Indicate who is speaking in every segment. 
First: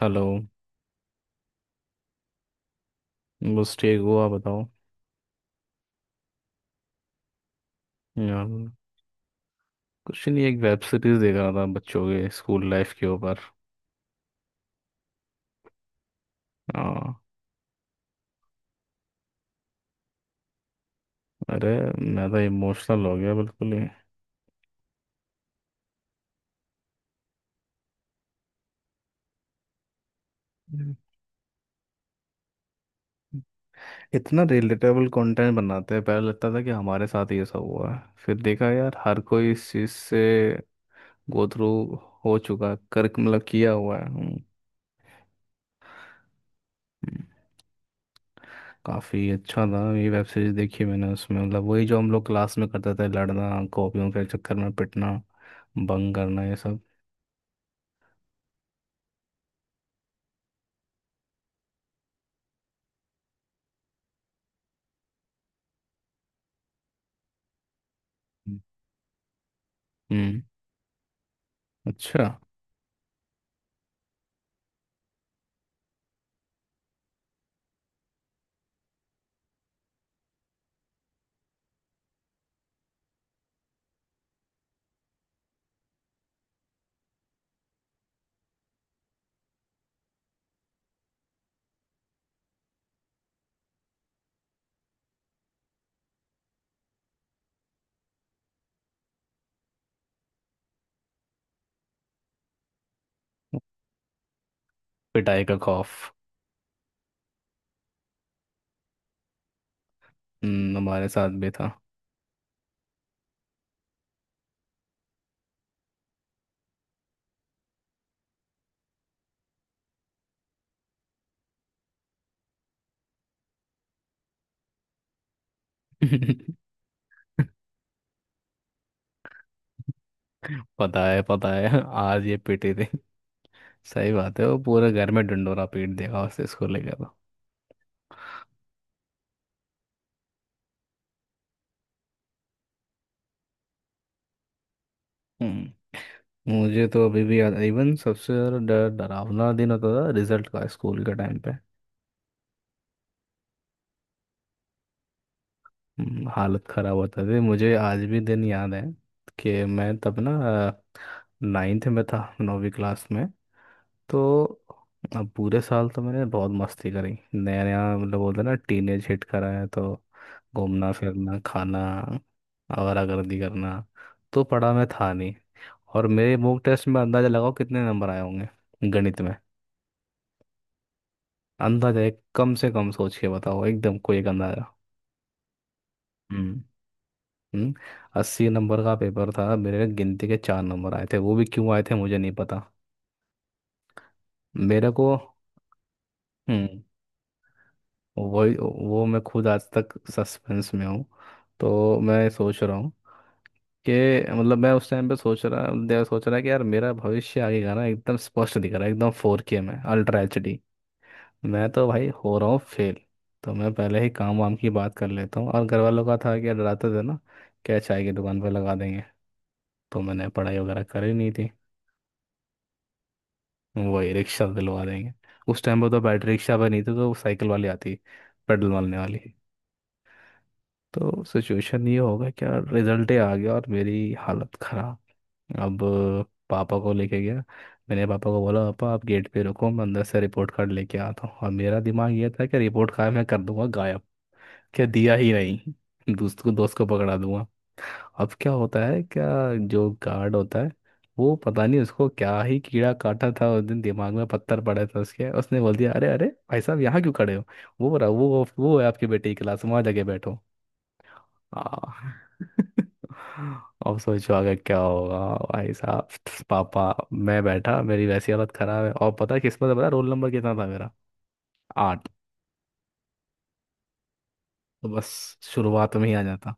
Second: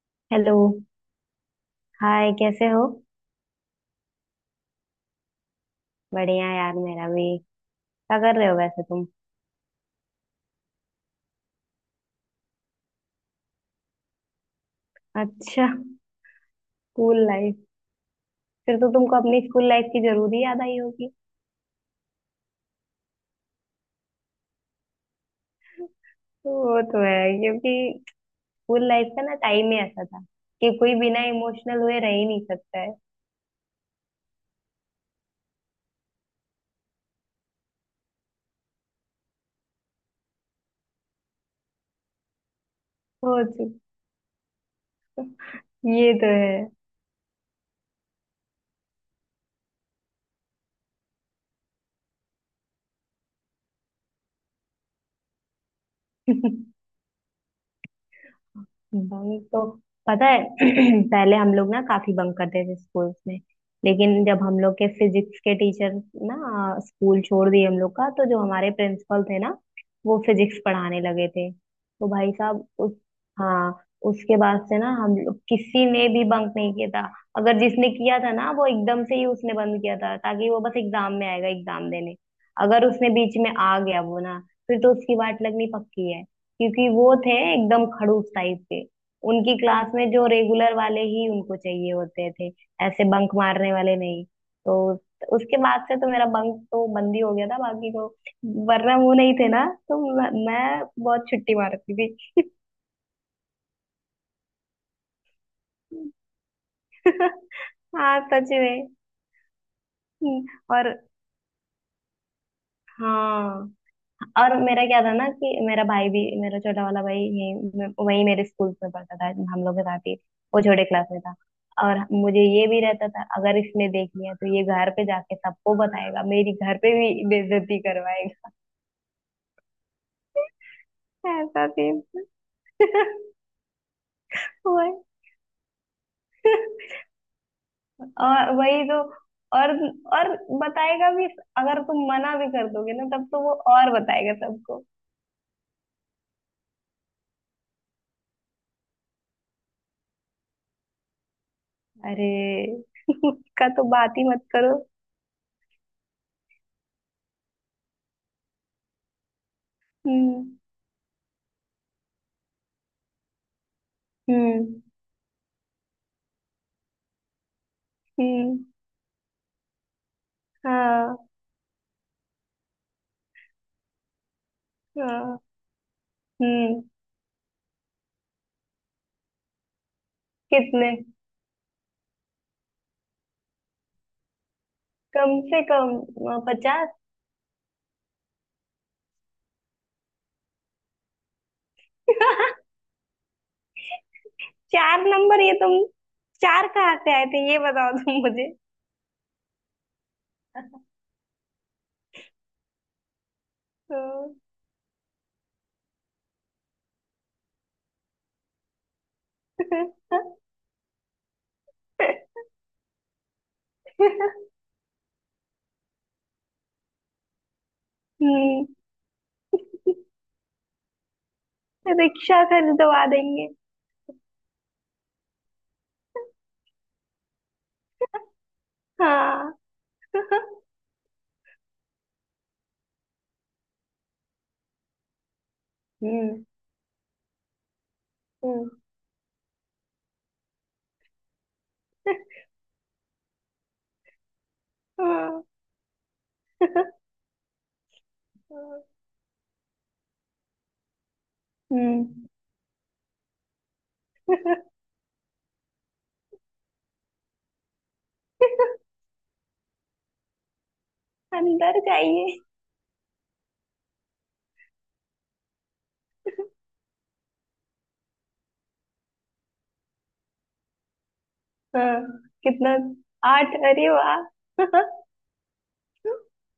Speaker 1: Hello.
Speaker 2: Hello. Hi, कैसे हो?
Speaker 1: बस ठीक हो। आप बताओ।
Speaker 2: बढ़िया यार, मेरा भी। क्या कर
Speaker 1: यार
Speaker 2: रहे हो वैसे तुम?
Speaker 1: कुछ नहीं, एक वेब सीरीज देख रहा था बच्चों के स्कूल लाइफ के ऊपर।
Speaker 2: अच्छा।
Speaker 1: हाँ।
Speaker 2: School life. फिर तो तुमको अपनी स्कूल लाइफ की जरूर ही याद आई होगी।
Speaker 1: अरे, मैं तो इमोशनल हो गया बिल्कुल ही।
Speaker 2: वो तो है, क्योंकि स्कूल लाइफ का ना टाइम ही ऐसा था कि
Speaker 1: हम्म।
Speaker 2: कोई बिना इमोशनल हुए रह ही नहीं सकता है।
Speaker 1: इतना रिलेटेबल कंटेंट बनाते हैं। पहले लगता था कि हमारे साथ ये सब हुआ है, फिर देखा यार हर कोई इस चीज से गो थ्रू हो चुका है, कर मतलब
Speaker 2: सोच।
Speaker 1: किया हुआ है।
Speaker 2: ये तो है।
Speaker 1: हम्म। काफी अच्छा था ये वेब सीरीज, देखी मैंने। उसमें मतलब वही जो हम लोग क्लास में करते थे, लड़ना, कॉपियों के चक्कर में पिटना, बंग करना, ये सब।
Speaker 2: बंक तो पता है। पहले हम लोग ना काफी बंक करते थे स्कूल्स में। लेकिन जब हम लोग के फिजिक्स के टीचर ना स्कूल छोड़ दिए हम लोग का, तो जो हमारे प्रिंसिपल थे ना, वो
Speaker 1: हम्म।
Speaker 2: फिजिक्स पढ़ाने लगे थे, तो
Speaker 1: अच्छा।
Speaker 2: भाई साहब उस। हाँ। उसके बाद से ना हम लोग किसी ने भी बंक नहीं किया था। अगर जिसने किया था ना, वो एकदम से ही उसने बंद किया था ताकि वो बस एग्जाम में आएगा एग्जाम देने। अगर उसने बीच में आ गया वो ना, फिर तो उसकी वाट लगनी पक्की है। क्योंकि वो थे एकदम खड़ूस टाइप के। उनकी क्लास में जो रेगुलर वाले ही उनको चाहिए होते थे, ऐसे बंक मारने वाले नहीं। तो उसके बाद से तो मेरा बंक तो बंद ही हो गया था, बाकी तो। वरना वो नहीं थे ना, तो मैं बहुत छुट्टी मारती थी।
Speaker 1: पिटाई का खौफ।
Speaker 2: हाँ सच में। और।
Speaker 1: हमारे साथ भी था।
Speaker 2: हाँ। और मेरा क्या था ना कि मेरा भाई भी, मेरा छोटा वाला भाई यही वही मेरे स्कूल में पढ़ता था, हम लोग के साथ ही। वो छोटे क्लास में था। और मुझे ये भी रहता था, अगर इसने देख लिया तो ये घर पे जाके सबको बताएगा, मेरी घर पे भी बेइज्जती करवाएगा।
Speaker 1: पता है, पता
Speaker 2: ऐसा
Speaker 1: है,
Speaker 2: सीन।
Speaker 1: आज ये पिटे थे। सही बात है, वो पूरे
Speaker 2: वही।
Speaker 1: घर में डंडोरा पीट देगा, उसे स्कूल लेकर तो।
Speaker 2: और वही तो। और और बताएगा भी। अगर तुम मना भी कर दोगे ना, तब तो वो और बताएगा सबको।
Speaker 1: हम्म। मुझे तो अभी भी याद, इवन सबसे ज़्यादा डर, डरावना दिन होता था रिजल्ट का स्कूल के टाइम पे।
Speaker 2: अरे। उसका तो बात ही मत करो।
Speaker 1: हालत ख़राब होता थी। मुझे आज भी दिन याद है कि मैं तब ना
Speaker 2: हम्म।
Speaker 1: 9th में था, 9वीं क्लास में तो।
Speaker 2: हम्म।
Speaker 1: अब पूरे साल तो मैंने बहुत मस्ती करी। नया नया, मतलब बोलते हैं ना,
Speaker 2: हम्म।
Speaker 1: टीनेज हिट करा है तो घूमना,
Speaker 2: हाँ।
Speaker 1: फिरना, खाना, आवारागर्दी करना। तो पढ़ा मैं था नहीं।
Speaker 2: हाँ।
Speaker 1: और मेरे मॉक
Speaker 2: हम्म।
Speaker 1: टेस्ट में अंदाजा लगाओ कितने नंबर आए होंगे गणित में।
Speaker 2: कितने?
Speaker 1: अंदाजा, एक कम से कम सोच के बताओ, एकदम, कोई एक अंदाजा।
Speaker 2: कम से कम।
Speaker 1: हम्म।
Speaker 2: पचास।
Speaker 1: हम्म। 80 नंबर का पेपर था, मेरे गिनती के 4 नंबर आए थे। वो भी क्यों आए थे मुझे नहीं पता। मेरे
Speaker 2: चार
Speaker 1: को।
Speaker 2: नंबर, ये तुम। चार
Speaker 1: हम्म।
Speaker 2: कहाँ से आए थे ये बताओ तुम मुझे।
Speaker 1: वही। वो मैं खुद आज तक सस्पेंस में हूँ। तो मैं सोच रहा हूँ कि,
Speaker 2: तो।
Speaker 1: मतलब मैं उस टाइम पे सोच रहा कि यार मेरा भविष्य आगे का ना एकदम स्पष्ट दिख रहा है, एकदम 4K में Ultra HD। मैं तो भाई हो रहा हूँ फेल। तो मैं पहले ही काम वाम की बात कर लेता हूँ। और घर वालों का था कि डराते थे ना, क्या चाय की दुकान पर
Speaker 2: हम्म।
Speaker 1: लगा देंगे। तो मैंने पढ़ाई वगैरह करी नहीं थी।
Speaker 2: रिक्शा खरीदवा देंगे।
Speaker 1: वही, रिक्शा दिलवा देंगे। उस टाइम पर तो बैटरी रिक्शा पर नहीं थी, तो वो साइकिल वाली आती, पेडल मारने वाली।
Speaker 2: हाँ।
Speaker 1: तो सिचुएशन ये होगा, क्या रिजल्ट ही आ गया और मेरी हालत खराब। अब
Speaker 2: हम्म।
Speaker 1: पापा को लेके गया। मैंने पापा को बोला,
Speaker 2: हम्म।
Speaker 1: पापा आप गेट पे रुको, मैं अंदर से रिपोर्ट कार्ड लेके आता हूँ। और मेरा दिमाग ये था कि रिपोर्ट कार्ड मैं कर दूंगा गायब। क्या दिया ही
Speaker 2: हाँ।
Speaker 1: नहीं, दोस्त को, दोस्त को पकड़ा दूंगा। अब क्या होता है क्या, जो गार्ड होता है, वो पता नहीं उसको
Speaker 2: हम्म।
Speaker 1: क्या ही कीड़ा काटा था उस दिन, दिमाग में पत्थर पड़े थे उसके, उसने बोल दिया अरे अरे, भाई साहब यहाँ क्यों खड़े हो, वो रहा वो है आपके बेटे की क्लास, वहाँ जाके बैठो।
Speaker 2: अंदर
Speaker 1: आ,
Speaker 2: जाइए।
Speaker 1: अब सोचो आगे क्या होगा। भाई साहब, पापा। मैं बैठा, मेरी वैसी हालत खराब है। और पता है किस्मत है, पता है, रोल नंबर कितना था मेरा?
Speaker 2: हाँ।
Speaker 1: 8।
Speaker 2: कितना? आठ? अरे वाह।
Speaker 1: तो बस शुरुआत में ही आ जाता।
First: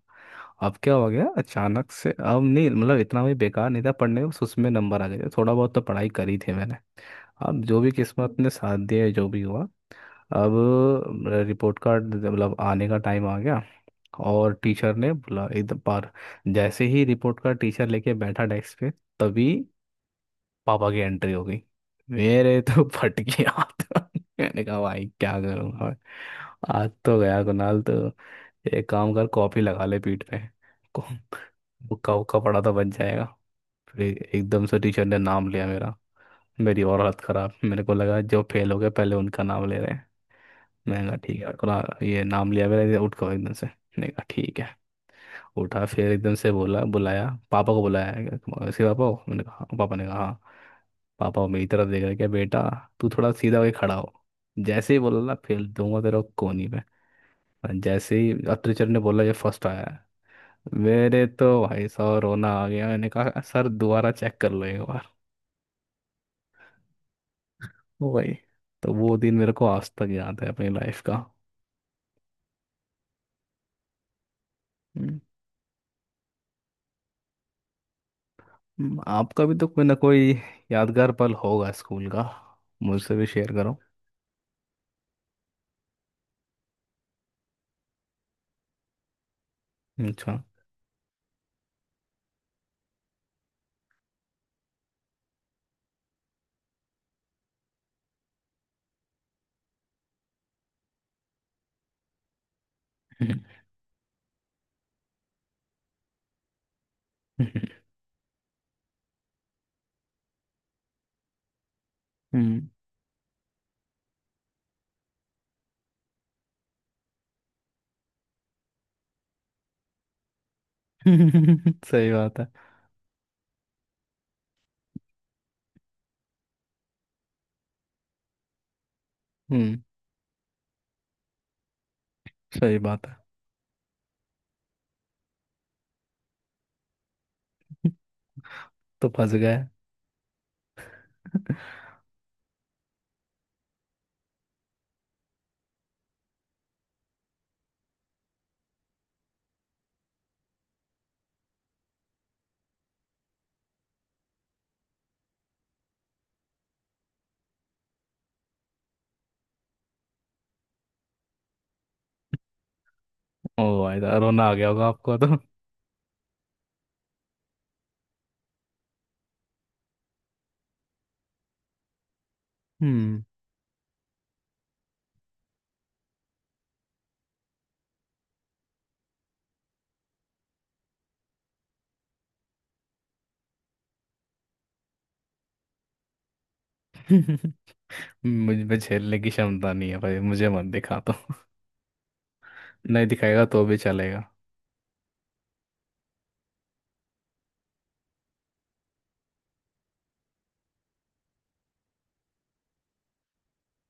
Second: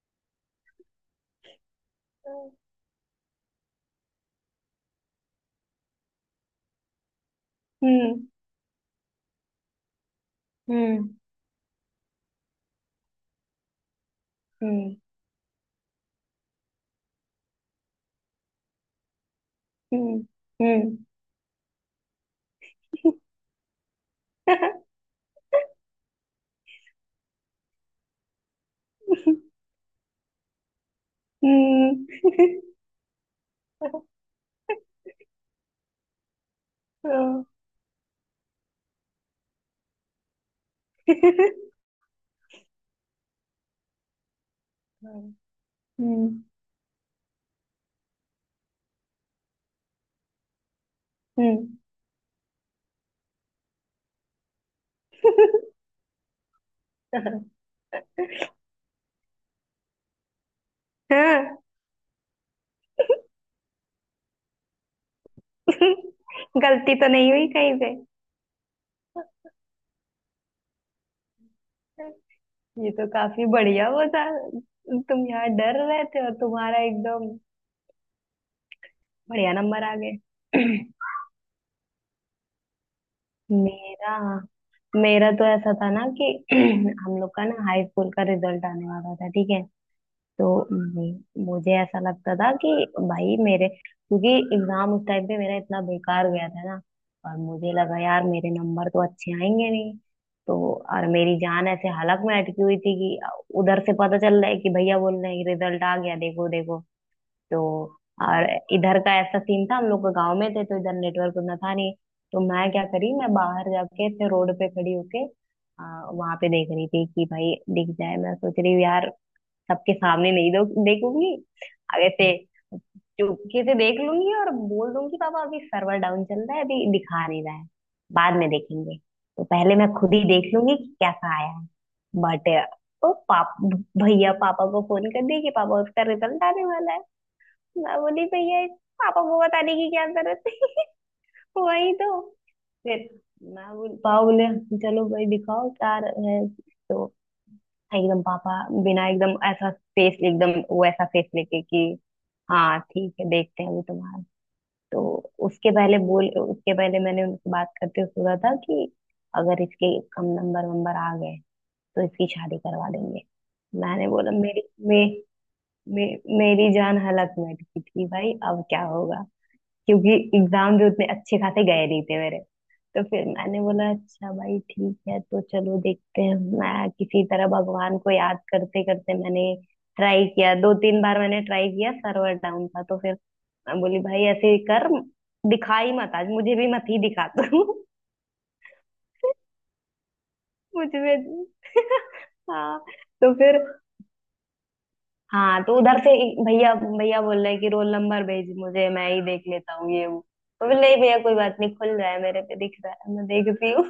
Speaker 1: अब क्या हो गया अचानक से, अब नहीं मतलब इतना भी बेकार नहीं था पढ़ने में, बस उसमें नंबर आ गए थे, थोड़ा बहुत तो पढ़ाई करी थी मैंने। अब जो भी
Speaker 2: हम्म।
Speaker 1: किस्मत ने साथ दिया, जो भी हुआ। अब
Speaker 2: हम्म। हम्म।
Speaker 1: रिपोर्ट कार्ड, मतलब आने का टाइम आ गया। और टीचर ने बोला एकदम पार। जैसे ही रिपोर्ट का टीचर लेके बैठा डेस्क पे, तभी
Speaker 2: हम्म।
Speaker 1: पापा
Speaker 2: हम्म।
Speaker 1: की एंट्री हो गई। मेरे तो फट गया हाथ। मैंने
Speaker 2: हम्म।
Speaker 1: कहा, भाई क्या करूँगा मैं? आज तो गया, कुणाल तो। एक काम कर, कॉपी लगा ले पीठ पे। को-
Speaker 2: हम्म।
Speaker 1: हुक्का हुक्का पड़ा तो बच जाएगा। फिर एकदम से टीचर ने नाम लिया मेरा। मेरी और हालत खराब, मेरे को लगा जो फेल हो गए पहले उनका नाम ले रहे हैं। मैंने कहा ठीक है, कुणाल ये नाम लिया मेरा, ये उठ गया एकदम से। मैंने कहा ठीक है। उठा, फिर एकदम से बोला, बुलाया, पापा को बुलाया है क्या? तुम- इसके पापा को? मैंने कहा हाँ। पापा ने कहा हाँ। पापा वो मेरी
Speaker 2: हम्म।
Speaker 1: तरफ देख रहे, क्या बेटा, तू थोड़ा सीधा होके खड़ा हो। जैसे ही बोला ना, फेल दूंगा तेरा कोहनी पे। और जैसे ही अब टीचर ने बोला ये फर्स्ट आया है, मेरे
Speaker 2: हाँ,
Speaker 1: तो भाई साहब रोना आ गया। मैंने कहा, सर दोबारा चेक कर लो एक बार।
Speaker 2: गलती तो नहीं हुई कहीं से।
Speaker 1: वो भाई। तो वो दिन मेरे को आज तक याद है अपनी लाइफ का।
Speaker 2: ये तो काफी बढ़िया वो था।
Speaker 1: हम्म।
Speaker 2: तुम यहाँ डर रहे थे और तुम्हारा एकदम
Speaker 1: हम्म। आपका
Speaker 2: बढ़िया
Speaker 1: भी तो कोई
Speaker 2: नंबर
Speaker 1: ना
Speaker 2: आ गए।
Speaker 1: कोई यादगार पल होगा स्कूल का, मुझसे भी शेयर करो।
Speaker 2: मेरा। मेरा तो ऐसा था ना कि हम लोग का ना हाई स्कूल का रिजल्ट आने वाला था, ठीक है?
Speaker 1: अच्छा।
Speaker 2: तो मुझे ऐसा लगता था कि भाई मेरे, क्योंकि एग्जाम उस टाइम पे मेरा इतना बेकार गया था ना, और मुझे लगा यार मेरे नंबर तो अच्छे आएंगे नहीं। तो। और मेरी जान ऐसे हालत में अटकी हुई थी कि
Speaker 1: हम्म।
Speaker 2: उधर से पता चल रहा है कि भैया बोल रहे हैं रिजल्ट आ गया, देखो देखो। तो। और इधर का ऐसा सीन था, हम लोग गांव में थे तो इधर नेटवर्क उतना था नहीं। तो
Speaker 1: हम्म।
Speaker 2: मैं क्या करी, मैं बाहर जाके ऐसे रोड पे खड़ी होके वहां पे देख रही थी कि भाई दिख जाए। मैं सोच रही हूँ यार, सबके सामने नहीं दो देखूंगी, आगे
Speaker 1: सही
Speaker 2: से
Speaker 1: बात है।
Speaker 2: चुपके से देख लूंगी और बोल दूंगी पापा अभी सर्वर डाउन चल रहा है, अभी दिखा नहीं रहा है, बाद में देखेंगे। तो पहले
Speaker 1: हम्म।
Speaker 2: मैं खुद ही देख लूंगी कि कैसा आया है। बट।
Speaker 1: सही बात
Speaker 2: तो
Speaker 1: है।
Speaker 2: पाप भैया पापा को फोन कर दिए कि पापा उसका रिजल्ट आने वाला है। मैं बोली भैया, इस
Speaker 1: तो
Speaker 2: पापा
Speaker 1: फंस
Speaker 2: को
Speaker 1: गए।
Speaker 2: बताने की क्या जरूरत है? वही तो। फिर मैं बोल पापा बोले चलो भाई दिखाओ क्या है। तो एकदम पापा, बिना एकदम ऐसा फेस, एकदम वैसा फेस लेके कि हाँ ठीक है देखते हैं अभी तुम्हारा। तो उसके पहले बोल, उसके पहले मैंने उनसे बात करते हुए बोला था कि अगर इसके कम नंबर वंबर आ गए तो इसकी शादी करवा देंगे।
Speaker 1: ओ भाई
Speaker 2: मैंने
Speaker 1: साहब,
Speaker 2: बोला
Speaker 1: रोना आ गया होगा आपको तो।
Speaker 2: मे, मेरी जान हलक में अटकी थी भाई, अब क्या होगा? क्योंकि एग्जाम भी उतने अच्छे खासे गए नहीं थे मेरे। तो
Speaker 1: हम्म।
Speaker 2: फिर मैंने बोला अच्छा भाई ठीक है तो चलो देखते हैं। मैं किसी तरह भगवान को याद करते करते, मैंने ट्राई किया, दो तीन बार मैंने ट्राई किया, सर्वर डाउन था। तो फिर मैं बोली भाई ऐसे ही कर, दिखा ही मत आज, मुझे भी मत ही दिखा तू।
Speaker 1: मुझ में झेलने की क्षमता नहीं है भाई, मुझे मत दिखा तो।
Speaker 2: मुझे भी। हाँ।
Speaker 1: नहीं
Speaker 2: तो
Speaker 1: दिखाएगा
Speaker 2: फिर।
Speaker 1: तो भी चलेगा।
Speaker 2: हाँ। तो उधर से ही भैया भैया बोल रहे हैं कि रोल नंबर भेज मुझे, मैं ही देख लेता हूँ, ये वो। तो बोले नहीं भैया कोई बात नहीं, खुल रहा है मेरे पे, दिख रहा है, मैं देखती हूँ।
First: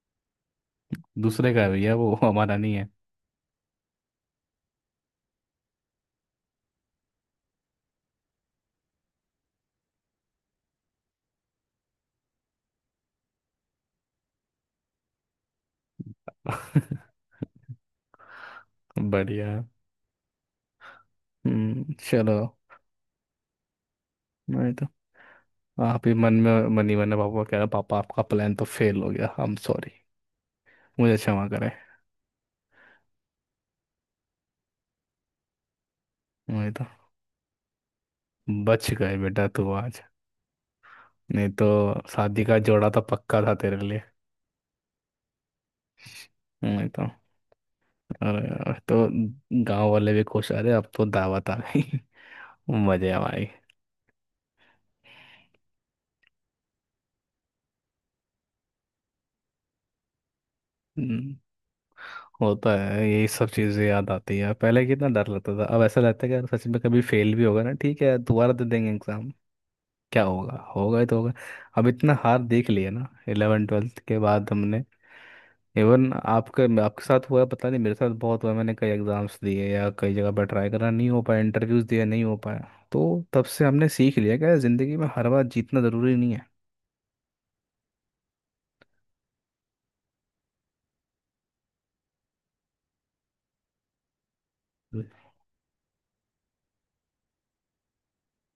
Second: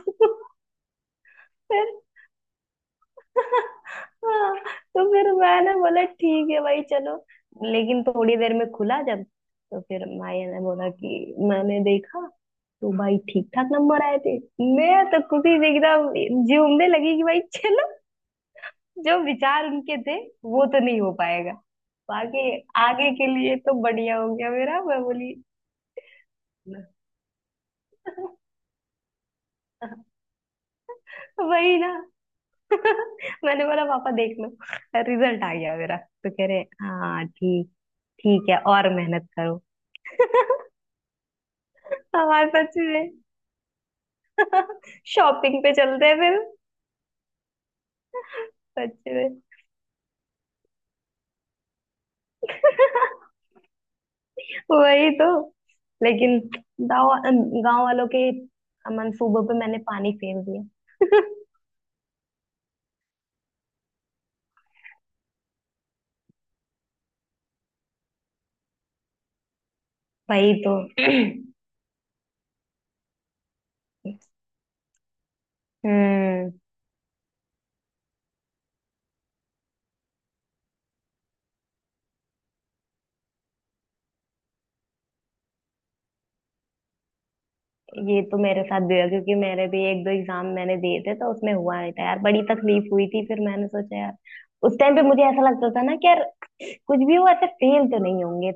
Speaker 1: दूसरे का भी
Speaker 2: फिर।
Speaker 1: है वो, हमारा नहीं है।
Speaker 2: हाँ। तो फिर मैंने बोला ठीक है भाई चलो। लेकिन थोड़ी देर में खुला जब, तो फिर माया ने बोला कि मैंने देखा, तो भाई ठीक ठाक नंबर आए थे। मैं तो खुशी से एकदम झूमने लगी कि भाई चलो, जो
Speaker 1: बढ़िया
Speaker 2: विचार
Speaker 1: है।
Speaker 2: उनके थे वो तो नहीं हो।
Speaker 1: हम्म, चलो।
Speaker 2: आगे। आगे के लिए तो बढ़िया हो गया
Speaker 1: नहीं
Speaker 2: मेरा,
Speaker 1: तो
Speaker 2: मैं बोली।
Speaker 1: आप ही मन ही मन में पापा को कह रहे, पापा आपका प्लान तो फेल हो गया, आई एम सॉरी, मुझे क्षमा करें।
Speaker 2: वही ना। मैंने बोला पापा देख लो, रिजल्ट आ गया मेरा। तो कह रहे
Speaker 1: नहीं तो
Speaker 2: हाँ ठीक, ठीक है
Speaker 1: बच
Speaker 2: और
Speaker 1: गए
Speaker 2: मेहनत
Speaker 1: बेटा
Speaker 2: करो।
Speaker 1: तू आज। नहीं तो शादी
Speaker 2: हमारे
Speaker 1: का
Speaker 2: सच
Speaker 1: जोड़ा तो
Speaker 2: में।
Speaker 1: पक्का था तेरे लिए।
Speaker 2: शॉपिंग पे चलते हैं फिर।
Speaker 1: नहीं तो, अरे यार तो
Speaker 2: सच में।
Speaker 1: गांव वाले भी खुश आ रहे, अब तो दावत आ गई। मजे आ भाई।
Speaker 2: वही तो। लेकिन गांव गांव वालों के मंसूबों पे मैंने पानी फेर दिया।
Speaker 1: हम्म, होता है। यही सब चीजें याद आती है। पहले कितना डर लगता था, अब ऐसा लगता है कि यार सच में कभी फेल भी होगा ना, ठीक है दोबारा दे देंगे एग्जाम, क्या
Speaker 2: वही
Speaker 1: होगा,
Speaker 2: तो।
Speaker 1: होगा ही तो होगा। अब इतना हार देख लिया ना 11th 12th के बाद हमने। इवन
Speaker 2: हम्म।
Speaker 1: आपके आपके साथ हुआ है, पता नहीं, मेरे साथ बहुत हुआ है, मैंने कई एग्जाम्स दिए या कई जगह पर ट्राई करा नहीं हो पाया, इंटरव्यूज दिए नहीं हो पाया। तो तब से हमने सीख लिया कि यार, जिंदगी में हर बार जीतना जरूरी नहीं है।
Speaker 2: ये तो मेरे साथ भी हुआ, क्योंकि मेरे भी एक दो एग्जाम मैंने दिए थे तो उसमें हुआ नहीं था यार, बड़ी तकलीफ हुई थी। फिर मैंने सोचा यार, उस टाइम पे मुझे ऐसा लगता था ना कि यार कुछ भी हो, ऐसे फेल तो नहीं होंगे।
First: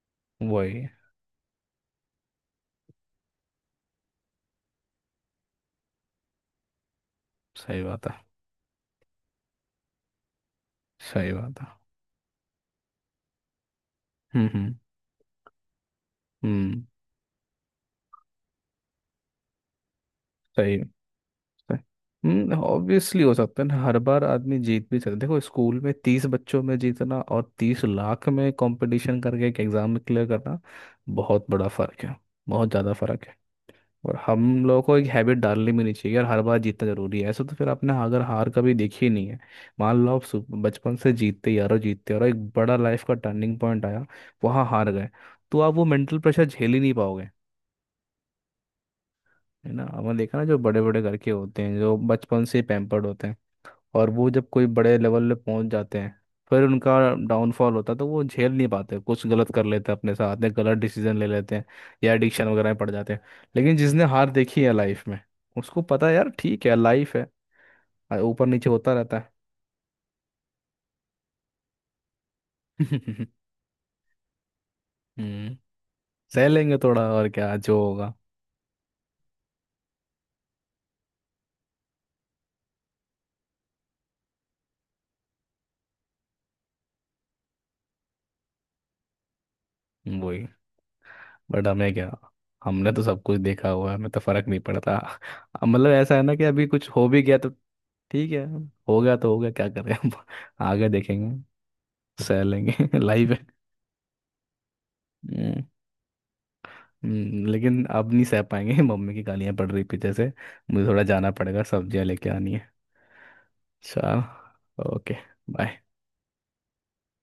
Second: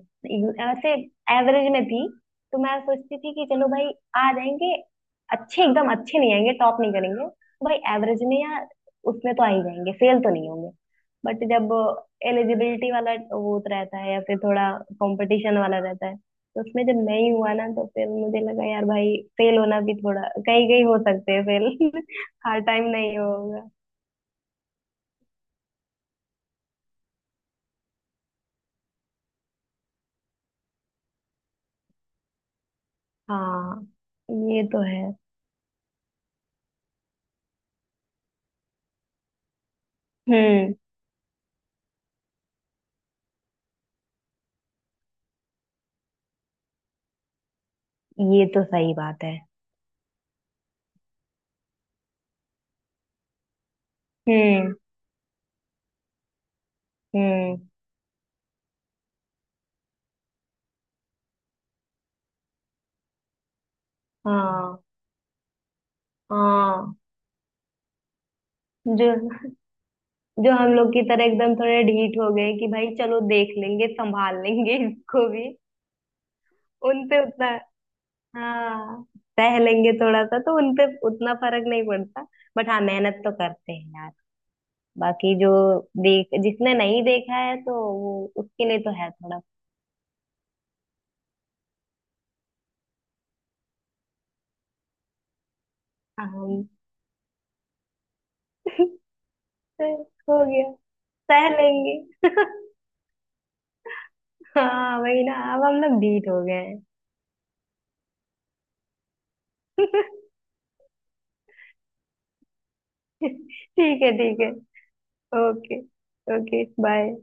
Speaker 1: वही।
Speaker 2: ऐसे एवरेज में थी, तो मैं सोचती थी कि चलो भाई आ जाएंगे, अच्छे एकदम अच्छे नहीं आएंगे, टॉप नहीं करेंगे तो भाई
Speaker 1: सही बात है।
Speaker 2: एवरेज में, या उसमें तो आ ही जाएंगे, फेल तो नहीं होंगे।
Speaker 1: सही
Speaker 2: बट
Speaker 1: बात
Speaker 2: जब
Speaker 1: है।
Speaker 2: एलिजिबिलिटी वाला वो रहता है, या फिर
Speaker 1: हम्म।
Speaker 2: थोड़ा
Speaker 1: हम्म।
Speaker 2: कंपटीशन वाला रहता है, तो
Speaker 1: हम्म।
Speaker 2: उसमें जब नहीं हुआ ना, तो फिर मुझे लगा यार भाई फेल होना भी, थोड़ा कहीं
Speaker 1: सही।
Speaker 2: कहीं हो सकते हैं
Speaker 1: सही।
Speaker 2: फेल।
Speaker 1: हम्म,
Speaker 2: हर टाइम नहीं
Speaker 1: ऑब्वियसली हो सकता है
Speaker 2: होगा।
Speaker 1: ना हर बार आदमी जीत भी सकता है। देखो, स्कूल में 30 बच्चों में जीतना और 30 लाख में कंपटीशन करके एक एग्जाम में क्लियर करना, बहुत बड़ा फर्क है। बहुत ज़्यादा फर्क है।
Speaker 2: हाँ।
Speaker 1: और
Speaker 2: ये
Speaker 1: हम लोगों
Speaker 2: तो
Speaker 1: को
Speaker 2: है।
Speaker 1: एक हैबिट डालनी भी नहीं चाहिए यार, हर बार जीतना जरूरी है ऐसा, तो फिर आपने अगर हार कभी देखी ही नहीं है। मान लो आप
Speaker 2: हम्म।
Speaker 1: बचपन से जीतते यारो, जीतते, और एक बड़ा लाइफ का टर्निंग पॉइंट आया, वहाँ हार गए, तो आप वो मेंटल प्रेशर झेल ही नहीं पाओगे।
Speaker 2: ये तो सही बात है।
Speaker 1: है ना, आपने देखा ना, जो बड़े बड़े घर के होते हैं, जो बचपन से पैम्पर्ड होते हैं, और वो जब कोई
Speaker 2: हम्म।
Speaker 1: बड़े लेवल पे पहुंच जाते हैं, फिर उनका
Speaker 2: हम्म।
Speaker 1: डाउनफॉल होता है, तो वो झेल नहीं पाते, कुछ गलत कर लेते हैं अपने साथ में, गलत डिसीजन ले लेते हैं, या एडिक्शन वगैरह में पड़ जाते हैं। लेकिन जिसने हार देखी है
Speaker 2: हाँ।
Speaker 1: लाइफ में, उसको पता है यार, ठीक है
Speaker 2: हाँ।
Speaker 1: लाइफ है, ऊपर नीचे होता
Speaker 2: जो,
Speaker 1: रहता है।
Speaker 2: जो हम लोग की तरह एकदम थोड़े ढीठ हो गए कि भाई चलो देख लेंगे, संभाल लेंगे इसको भी।
Speaker 1: हम्म, सह लेंगे थोड़ा
Speaker 2: उन पे
Speaker 1: और,
Speaker 2: उतना।
Speaker 1: क्या, जो होगा।
Speaker 2: हाँ, सह लेंगे थोड़ा सा, तो उन पे उतना फर्क नहीं पड़ता। बट हाँ मेहनत तो करते हैं बाकी। जो देख जिसने नहीं देखा है, तो वो उसके लिए तो है थोड़ा।
Speaker 1: वही। बट हमें क्या, हमने तो सब कुछ देखा हुआ है, हमें तो फर्क नहीं पड़ता अब। मतलब ऐसा है ना कि अभी
Speaker 2: काम।
Speaker 1: कुछ हो भी गया तो ठीक है, हो गया तो हो गया, क्या करें हम।
Speaker 2: हो गया।
Speaker 1: आगे
Speaker 2: सह
Speaker 1: देखेंगे।
Speaker 2: लेंगे।
Speaker 1: सह लेंगे। लाइफ है।
Speaker 2: हाँ वही ना,
Speaker 1: हम्म।
Speaker 2: अब हम लोग बीट हो गए हैं।
Speaker 1: लेकिन अब नहीं सह पाएंगे। मम्मी की गालियां पड़ रही पीछे से, मुझे थोड़ा जाना पड़ेगा, सब्जियां लेके आनी है।
Speaker 2: ठीक है
Speaker 1: चल,
Speaker 2: ठीक है।
Speaker 1: Okay.
Speaker 2: Okay.
Speaker 1: Bye.
Speaker 2: Okay. Bye.